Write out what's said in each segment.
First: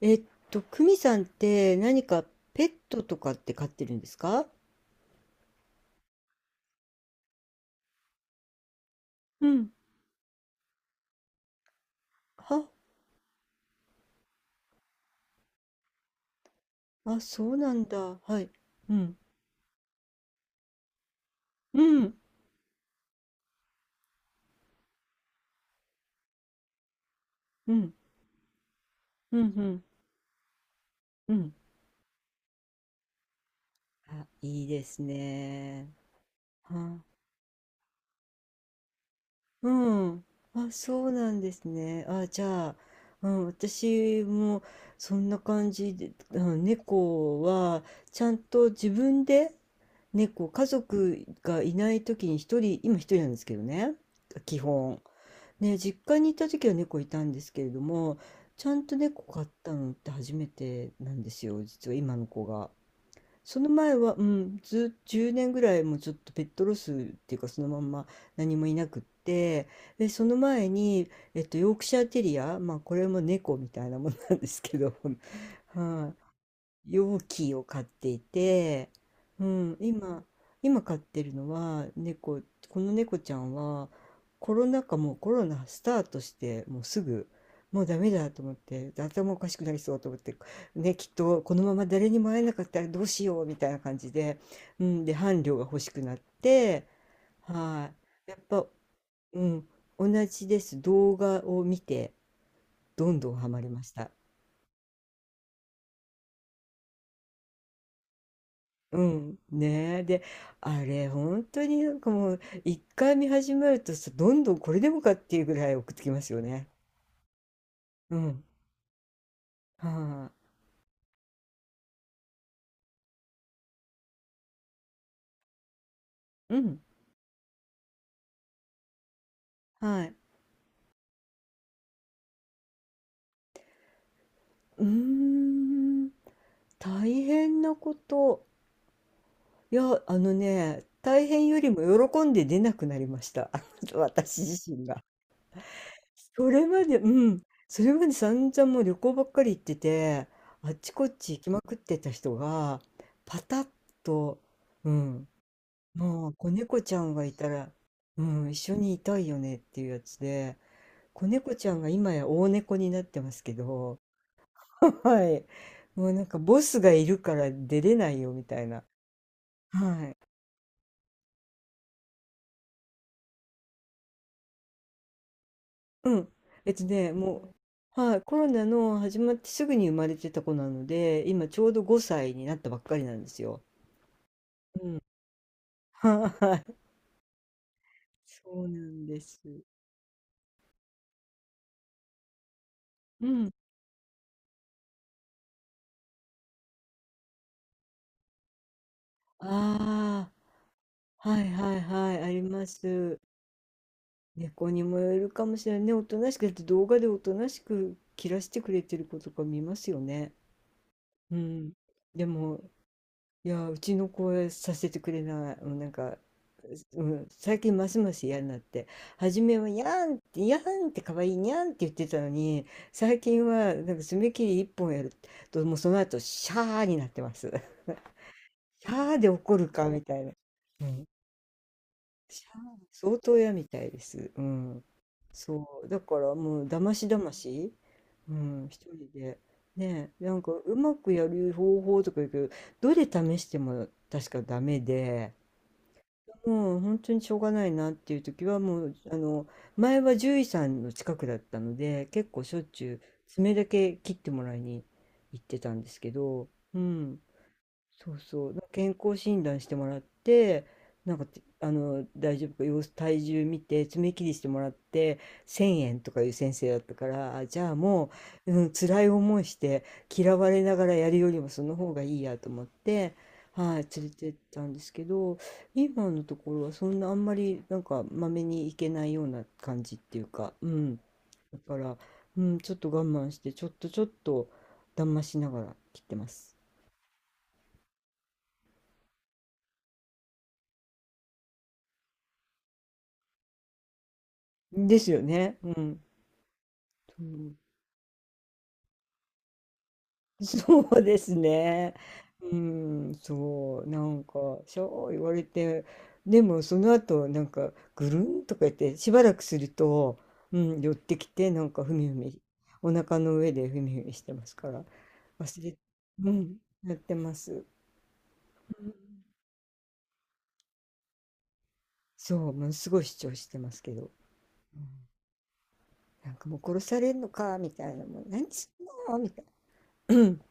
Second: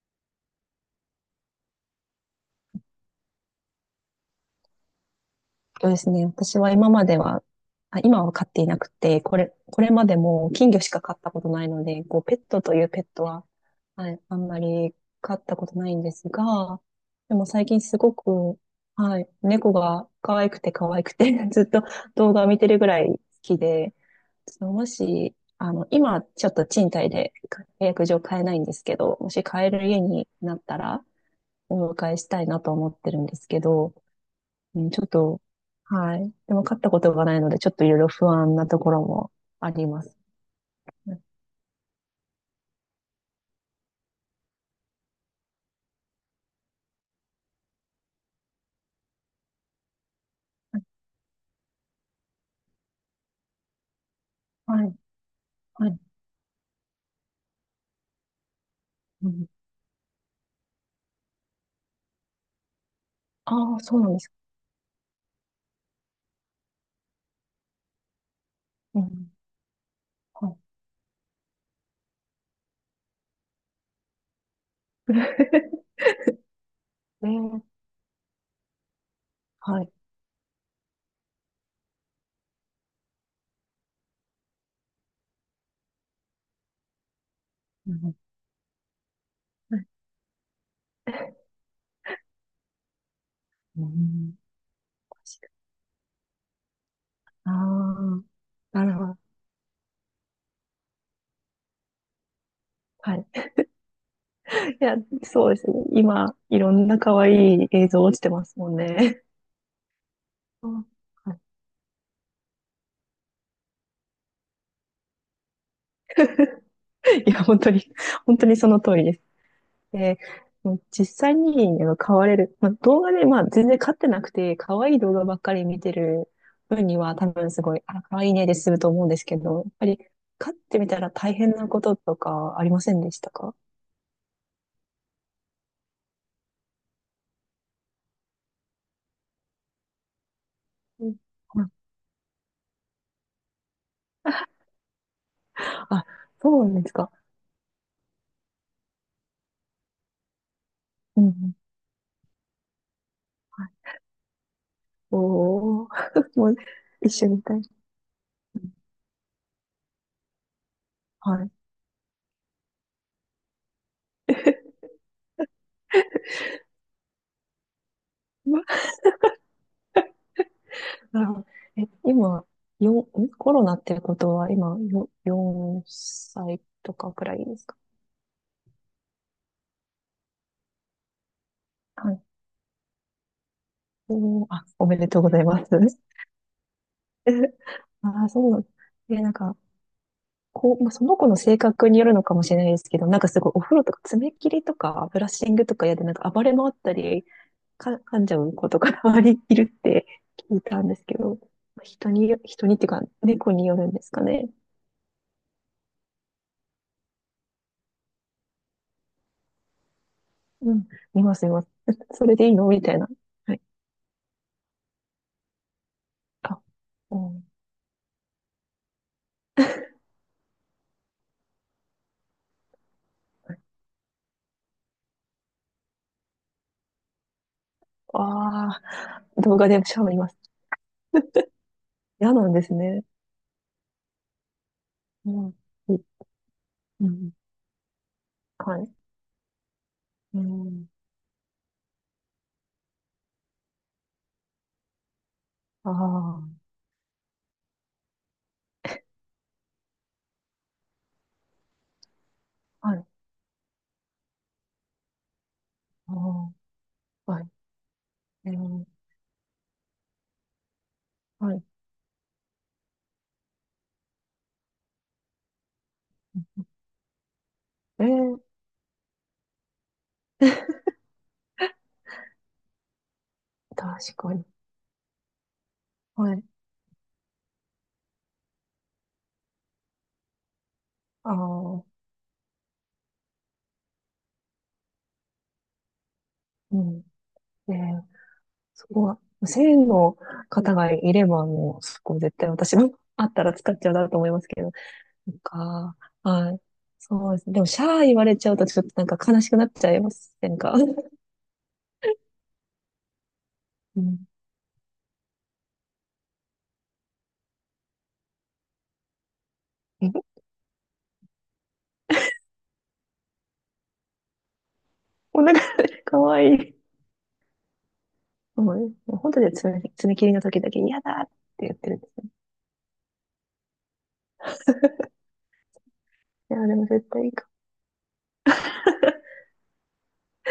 えっクミさんって何かペットとかって飼ってるんですか？そうですね。私は今までは、あ、今は飼っていなくて、こうれ、ん。これまでも金魚しか飼ったことないので、ペッは。トというペットは、はい、あんまり飼ったことないんですが、あ、でもそう最な近んすごだ。はい。く、うん。はい、猫が可愛くて可愛くて ずっうとん。動画を見てるぐらい好きで、そのもし、あの、今ちょっと賃貸でう契ん。約上買えないんですけど、もうん。うし買えん。る家になったらうん。お迎えしたいなと思ってるんですけど、あ、いいうでん、ちすょっと、ね。はい。でも勝ったこは。とがないので、ちょっといろいろ不安なところもうあります。ん。あ、そうなんですね。あ、じゃあ、うん、私もそんな感じで、うん、猫はちゃんと自分で家族がいない時に一人、今一人なんですけどね、基はい、本。ね、は実い。家に行った時は猫いたんですけれども、ちゃんと猫う飼ん、ったのって初めてなんですよ、実は今の子が。そのああ、前そうなんは、でうすか。ん、ず、10年ぐらいもうちょっとペットロスっていうかそのまんま何もいなくうっん、て、で、そのはい。前に、ヨークシャーテリア、まあこれも猫みたいなもんなんですけど、はい、容器をね、買っていて、うん、はい。今、今飼ってるのは猫、この猫ちゃんはコロナ禍、もうコロナスタートしてもうすぐもううダメん、だと思って、頭おかしくなはりいそうと思って、ねきっとこのまま誰にも会えなかったらどうしようみたいなう感じん、で、うん、で伴侶が欲しくなって、あは、あ、いやっぱ、なるほど。うん、同じです、動画を見てどはんい。どんハマりました。いや、そうですね。今、いろんな可愛い映像落ちてますもんうね。ん、ねえ。で、うあんれ、はい本当になんかもう、一回見始めるとさ、どんどんこれでもかっていうぐらい送ってきますよね。いや、本当に、う本ん。当にその通りです。で、はもう実際に飼われる、まあ、動画で、まあ、全然飼ってなくて、可愛い動画ばっかり見てるい。うん。分には、多分すごい、あ、可愛いねで済むと思うんですけど、やっぱりはい。飼ってみたら大変なこととかありませんでしたか？うーん。大変なこと。いや、あのね、うん。大変よりも喜んで出なくなりました。あの、私自身が。あ、そそれうなんまですで、うか。ん。それまで散々もう旅行ばっかり行ってて、あっちこっうんうち行きん。まくってた人が、パタはッい。と、うん。おー、まあ、も子う猫ちゃ一んが緒いにいたたい。ら、うん、一緒にいたいよねっていうやつで、子はい。猫ちゃんが今や大猫になってますけど、はい。もうなんかボスがいるから出れないよみたいな。はい。なるほど。え、今、よん、んコロナってことは今4うん。歳とかくらいもですか？う、はい、コロナの始まってすぐに生まれてた子なので、今ちょうど5歳になったばっかりなんですよ。おー、あ、おうめん。でとうございます。はい。ああ、そうなそんうなんでで、なんす。か、まあ、その子の性格によるのかもしれないですけど、なんうかすん。ごいお風呂とか爪切りとかブラッシングとかやでなんか暴れ回ったり、噛んじゃう子とか周まにいるって あ 聞いたんですけあ、ど、はいはいまあはい、ありま人にっていうか、す。猫によるんですかね。猫にもよるかもしれないね。おとなしく、だって動画でおとなしく切らしてくれてる子とか見ますよね。うん、見まうす、見ます。ん。そでれでいいも、のみたいな。いはい。や、うちの子はさせてくれない。もうなんか、あ、ううん、ん。最近ますます嫌になって、初めはにゃんって、にゃんって可愛いにゃんって言ってたのに、最近はなんか爪切り一本やると、もうその後、シャーになってます。あシャーであ、怒動画るでかシみャワーたいいまな。す。うん、嫌しなんゃですあね。相当嫌みたいです。うん。うん。そう、だいからもうだまうしだまん。し、うん、は一い。人で。ねえ、なうんかうんまくやる方法とか言うけど、どれ試しても確かダメで、ああ、もう本当にしょうがないなっていう時はもう、前は獣医さんの近くだったので、結構しょっちゅはうい。爪だけ切ってもらいに行ってたんですけど、あうん。あ、はい。そうそえう、ー、健康診断してもらって、はい。大丈夫か、様子、体重見て、爪切りしてもらって、1000円とかいう先生だったから、あじゃあえもー、う、うん、辛い思いして、嫌われながらやるよりもその方がいいやと思って、はい、連れ確てかっに。たんですけど、今のはとい。ころはそんなあんまり、なんか、まめに行けないような感じっていうか、うん。あだかあ、ら、うん、ちょっと我慢して、ちょっとちょっと、だましながら切ってます。うん。えー、そこは、1000円の方がいれば、もう、そこ絶対私も あったら使っちゃうなと思いますけど。ですよなんね。うか、ん。はい。うそうですね。ん、でも、シャー言われちゃうと、ちょっとなんか悲しくなっちゃいませんか？ そうですね。うん、そう、なうんん。か、そう言われて、でもその後、なんか、ぐるんとか言って、しばらくすると、うん、寄ってきて、なんか、ふみふみ、お腹の上でふみふみしてますから、お腹、忘れ、かうわいん、い。やってます。もううん、もう本当に爪切りの時だけ嫌だって言ってるんですよ。そう、ものすごい主張してますけど、うん、なんかいもうや、で殺もさ絶れん対のいいか。か、みたいな、もう何すんのみたいな、うん、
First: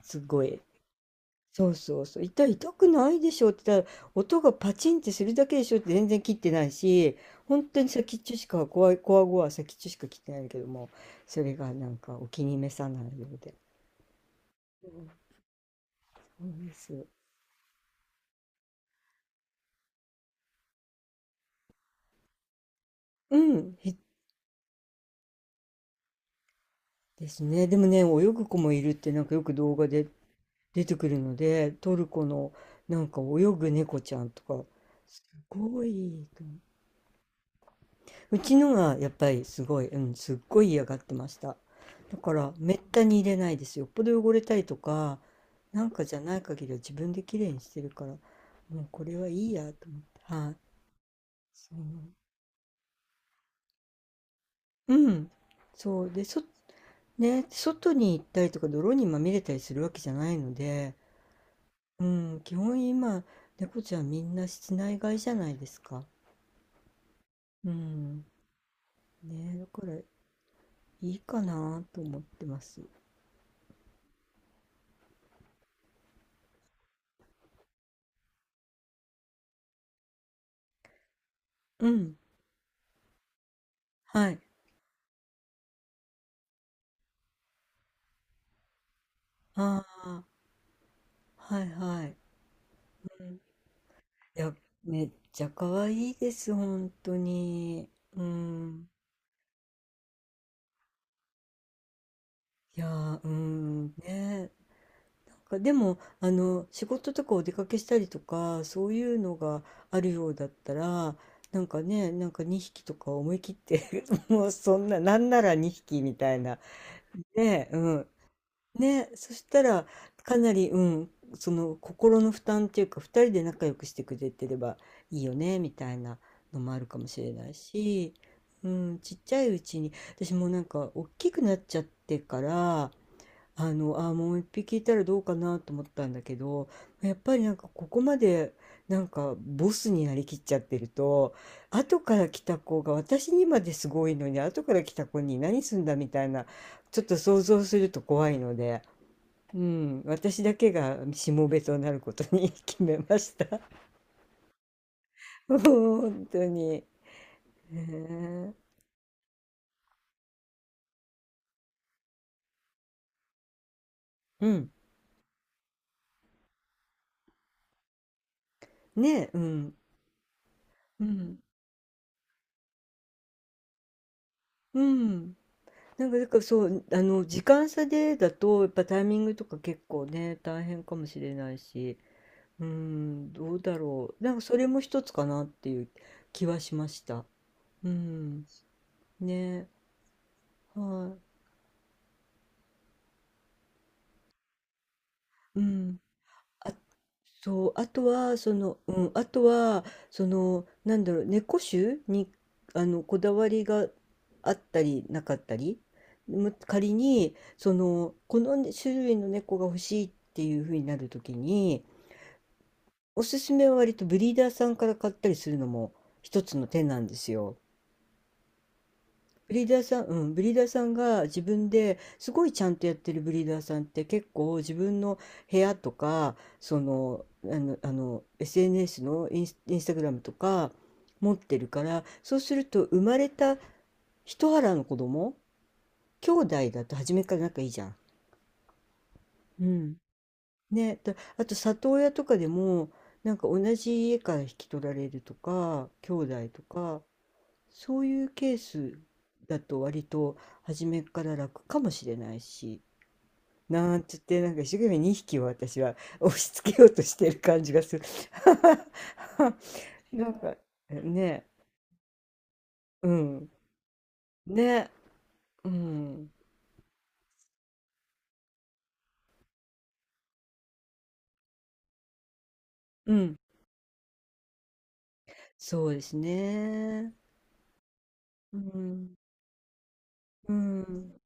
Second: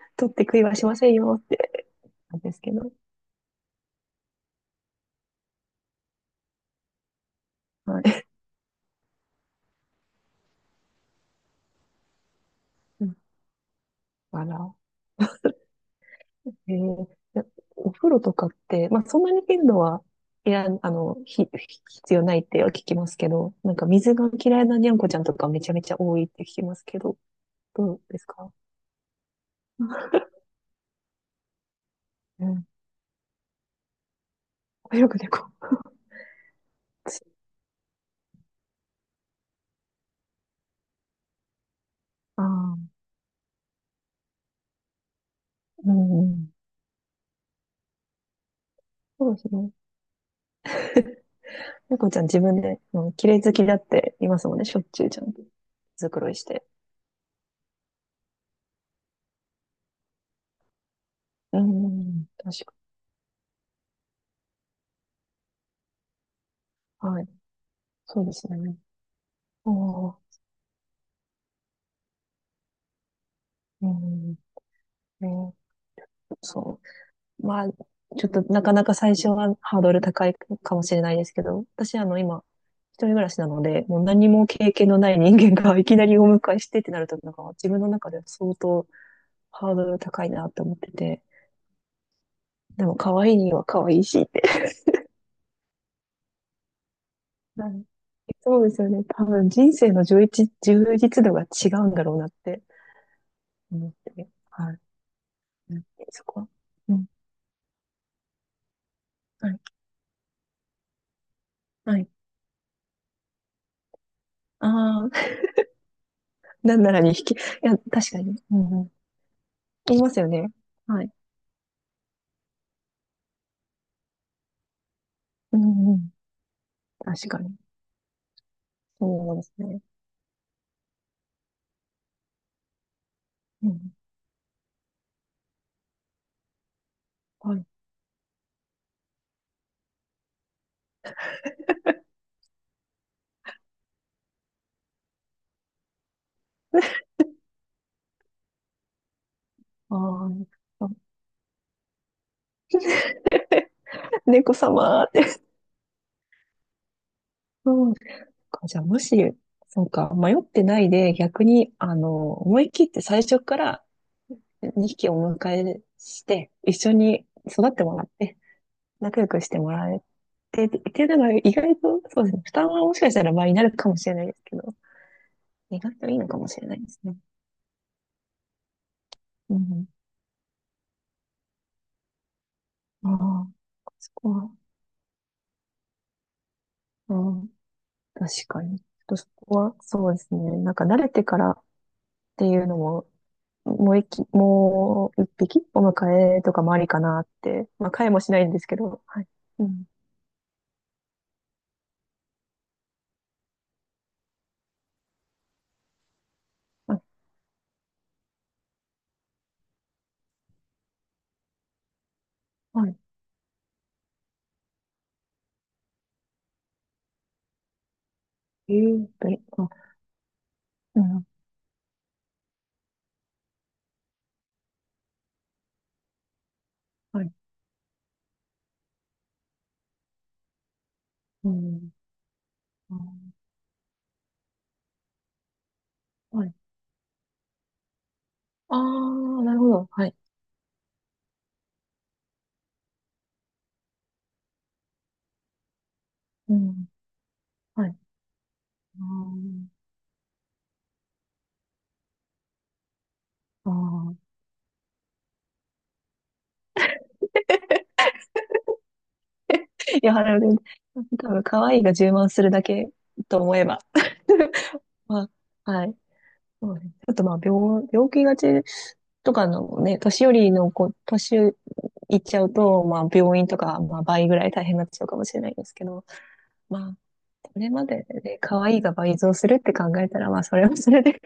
す取ってご食い、いはしませんよ。そうそうそう。なん痛でい、すけ痛くど。ないでしょって言ったら、音がパチンってするだけでしょって全然切ってないし、本当には先っい。ちょしか、こわいこわごわ先っちょしか切ってないけども、それがなんかお気に召さなうん。いようで。だから、うん、そうでえす。ー、でお風呂とかって、まあ、そんなに頻度は、いや、必要ないっては聞きますけうど、なん、んかへ水が嫌いなにゃんこちゃんとかめちゃめちゃ多いって聞きますけど、ですね。でもどね、う泳ですぐか？子もいるってなんかよく動画で出てくるので、トルコうのん。なんか泳ぐ猫ちゃんとか、よくす猫。ごいと思う。うちのがやっぱりすごい、うん、すっごい嫌がってました。だかあらめあ、ったに入れないですよ。よっぽど汚れたりとか、なんうかじゃないん。限りは自分で綺麗にしてるから、もうこれはそいうですいね。やと思って。はい。そ猫ちゃん自分で、うん、綺麗好きだって言いますもんね、しょっう。ちゅううちゃん。んと。そ毛う。で、繕いそ、して。ね、外に行ったりとか泥にまみれたりするわけじゃないので、ううん、ん、基確本今、猫ちゃんみんな室内飼いじゃないですか。か。はい。うそん。うですね。ね、だあからいあ、いかなと思ってます。うん。ね、そう。まあ、ちょっとなかなか最初はハードル高いかもしれないですけど、う私ん。今、一人暮らしなので、もう何はい。も経験のない人間が いきなりお迎えしてってなると、なんか自分の中では相当ハーあドルあ。高いなって思ってて、はいはい。でも可うん、愛いいには可愛いしって。や、めっちゃ可愛いです、本当 はい。に。うそうですん。よね。多分人生の充実度が違うんだろうなっていやー、うん、思って。ね。はい。なんかでうん。も、そあこは。の、仕うん。事とかお出かけしたりとか、そういうのはい。があるようだったら、なんかはい。ね、なんか2匹とか思い切って もうそんな、あなんあ、なら2匹みたいな。なんならに引き、いね、や、うん、確かに。うんうん。ね、そしたら言いますよかね。なり、うはん、いその心の負担っていうか、二人で仲良くしてくれてればいいようねみんたういん。なのもあるかもし確れかないに。し、うん、ちっそちうゃでいすうちね。に私もなんか大きくなっちゃってから、うあん。のあもう一匹いたらどうかなと思ったんだけど、やっぱりなはんい。かここまでなんかボスになりきっちゃってると、後から来た子が、私にまですごいのに後から来た子に何すんだみたいな、ちょっと想像すると怖いので。うあん、私だけあ、がしもべとなることに 決めました。猫様って。本当に。うん。ねじゃあ、そうか、迷ってないで、逆に、思い切って最初からえ、うん。2匹お迎えして、一緒に育ってもらって、ね仲良え、うくしてもん。らえて、ってういうのがん。意外と、そうですね、負担はもしかしたら倍になるかもしれないですけど、うん。意外なとんいか、いだのかからもしそれないう、ですあね。の、時間差でだと、やっぱタイミングとうか結ん。構ね、大変かもしれないし、うあん、あ、どうだそろう。こなんか、そは、れも一つかなっていう気はしましうた。ん。う確ん。かに。ちょっとそこねは、そうですね。なんえ、か慣れはてからっていうのも、もう一い。う匹おん。迎えとかあ、もありかなっそて。う、あまあ、と飼えもしは、ないんそですけの、うど。ん、はあい。とうは、ん。なんだろう、猫種に、あの、こだわりがあったり、なかったり、む仮あ、に、その、この種類の猫が欲しいっていうふうになるときに、はい。おすすめは割とブリーダーさんから買ったりするのも一つの手なんですよ。えーあ、ブリーダーさんうがん。自分ですごいちゃんとやってるブリーダーさんって結構自分の部屋とか、そはの、い。あの、あの SNS のインスタグラムとか持っうてるかん。ら、そうするとあー、生まれた一腹の子供、兄はい。弟だと初めから仲いいじゃん。ああ、なるうほど。ん。はい。ね、だあと里親とかでも、なんか同じ家から引き取られるとか兄弟うとん。か、はい。そういうケースあだーと割と初めから楽かもしれないし、あなんあつってなんか一生懸命2匹を私は押し付けようとしてる感じがする。い や、ななんるほかど。多分、ね、可愛いが充満するだけうとん、思えば。ね、まうあ、はい。ん、そうですね。あと、まあ、病気がちとかのね、年寄りの子、年いっちゃうと、まあ、うん、病院とか、まあ、倍ぐらい大変になっちゃうかもしれないですけそうでど、すまあ、ね。それまでで、う可愛いが倍ん、増するって考えたら、まあ、うそれはそれで ん。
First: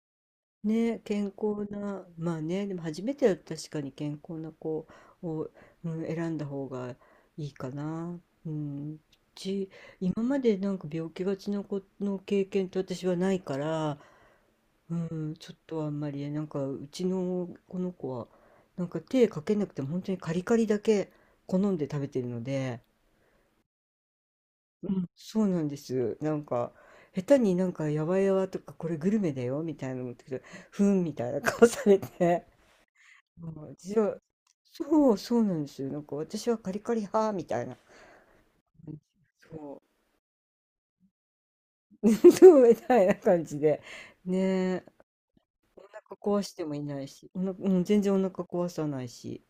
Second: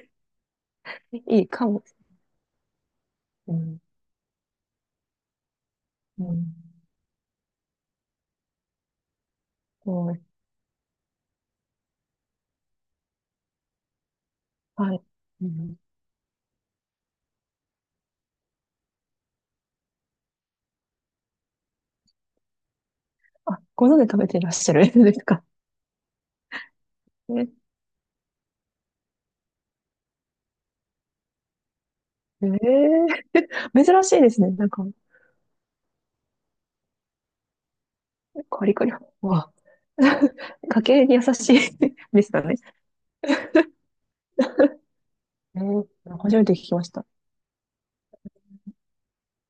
ね、健いいか康も。な、まあね、でも初めてだうと確かん。に健康な子を、うん、う選んだん。方がいいかな。うん。うち、そう、今までなんか病気がちな子の経験って私はないから、はうい。ん、うちょっん。とあんまりね、なんかうちのこの子は、なんか手かけなくても本当にカリカリだけ好んで食べてるので、あ、ご飯で食べていらっしゃるうんん、ですそか？うなんです。なんか、下手にねなんかやわやわとかこれグルメだよみたいなの持ってきて、ふんみたいな顔されて。えあえあ、じゃ珍あ、しいですね。なんか、そう、そうなんですよ。なんか私はカリカリ派みたいな感カリカじ。リ。うわ、そ家計に優しい う。でし たね。そうみたいな感じで。ねえ、えおー、腹初壊めてし聞てきもいましなた。いし、おな、うん、全然お腹壊さないし。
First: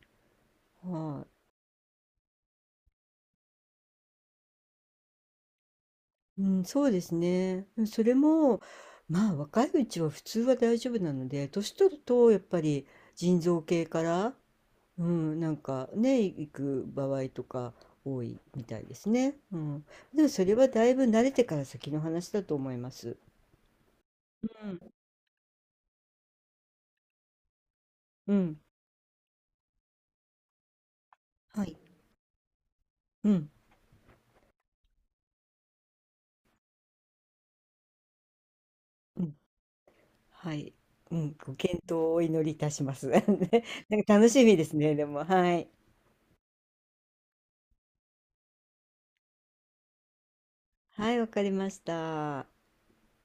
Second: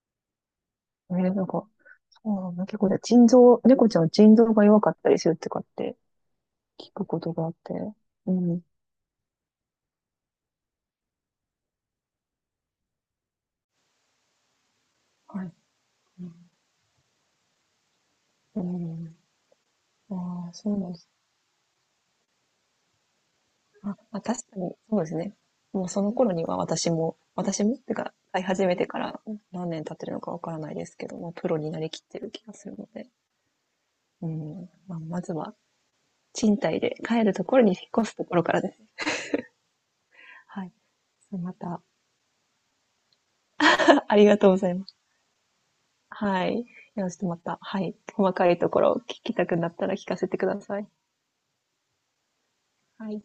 はなんか、ああ、結構ね、猫ちゃんは腎臓が弱かったりするとかってい。うん、そう聞でくすことがあっね。て。うんそれうも、ん。まあ若いうちは普通は大丈夫なので、年取るとやっぱり腎臓系から、うん、はない。んかね、行く場合とか多いうみたいですん。ね。うん。でもそああ、れはそうだなんいでぶす。慣れてから先の話だと思います。あ、まあ、確うかに、ん、そうですね。もうその頃には私もってか、う飼いん、始めてから何年経ってるのかわからないですけど、もうプロはにい。なりきってる気がするので。うん、うん。まあ、まずは、賃貸で帰るところに引っ越すところからです。うん、ははい。い、うん、まご健た、闘をお祈りいたします。ね、なんあかあり楽がしとうみごでざいすまね、す。でも、はい。はい。よろしくまた、はい。細かいところを聞きたくなったら聞かせてください。はい、わかりました。はい。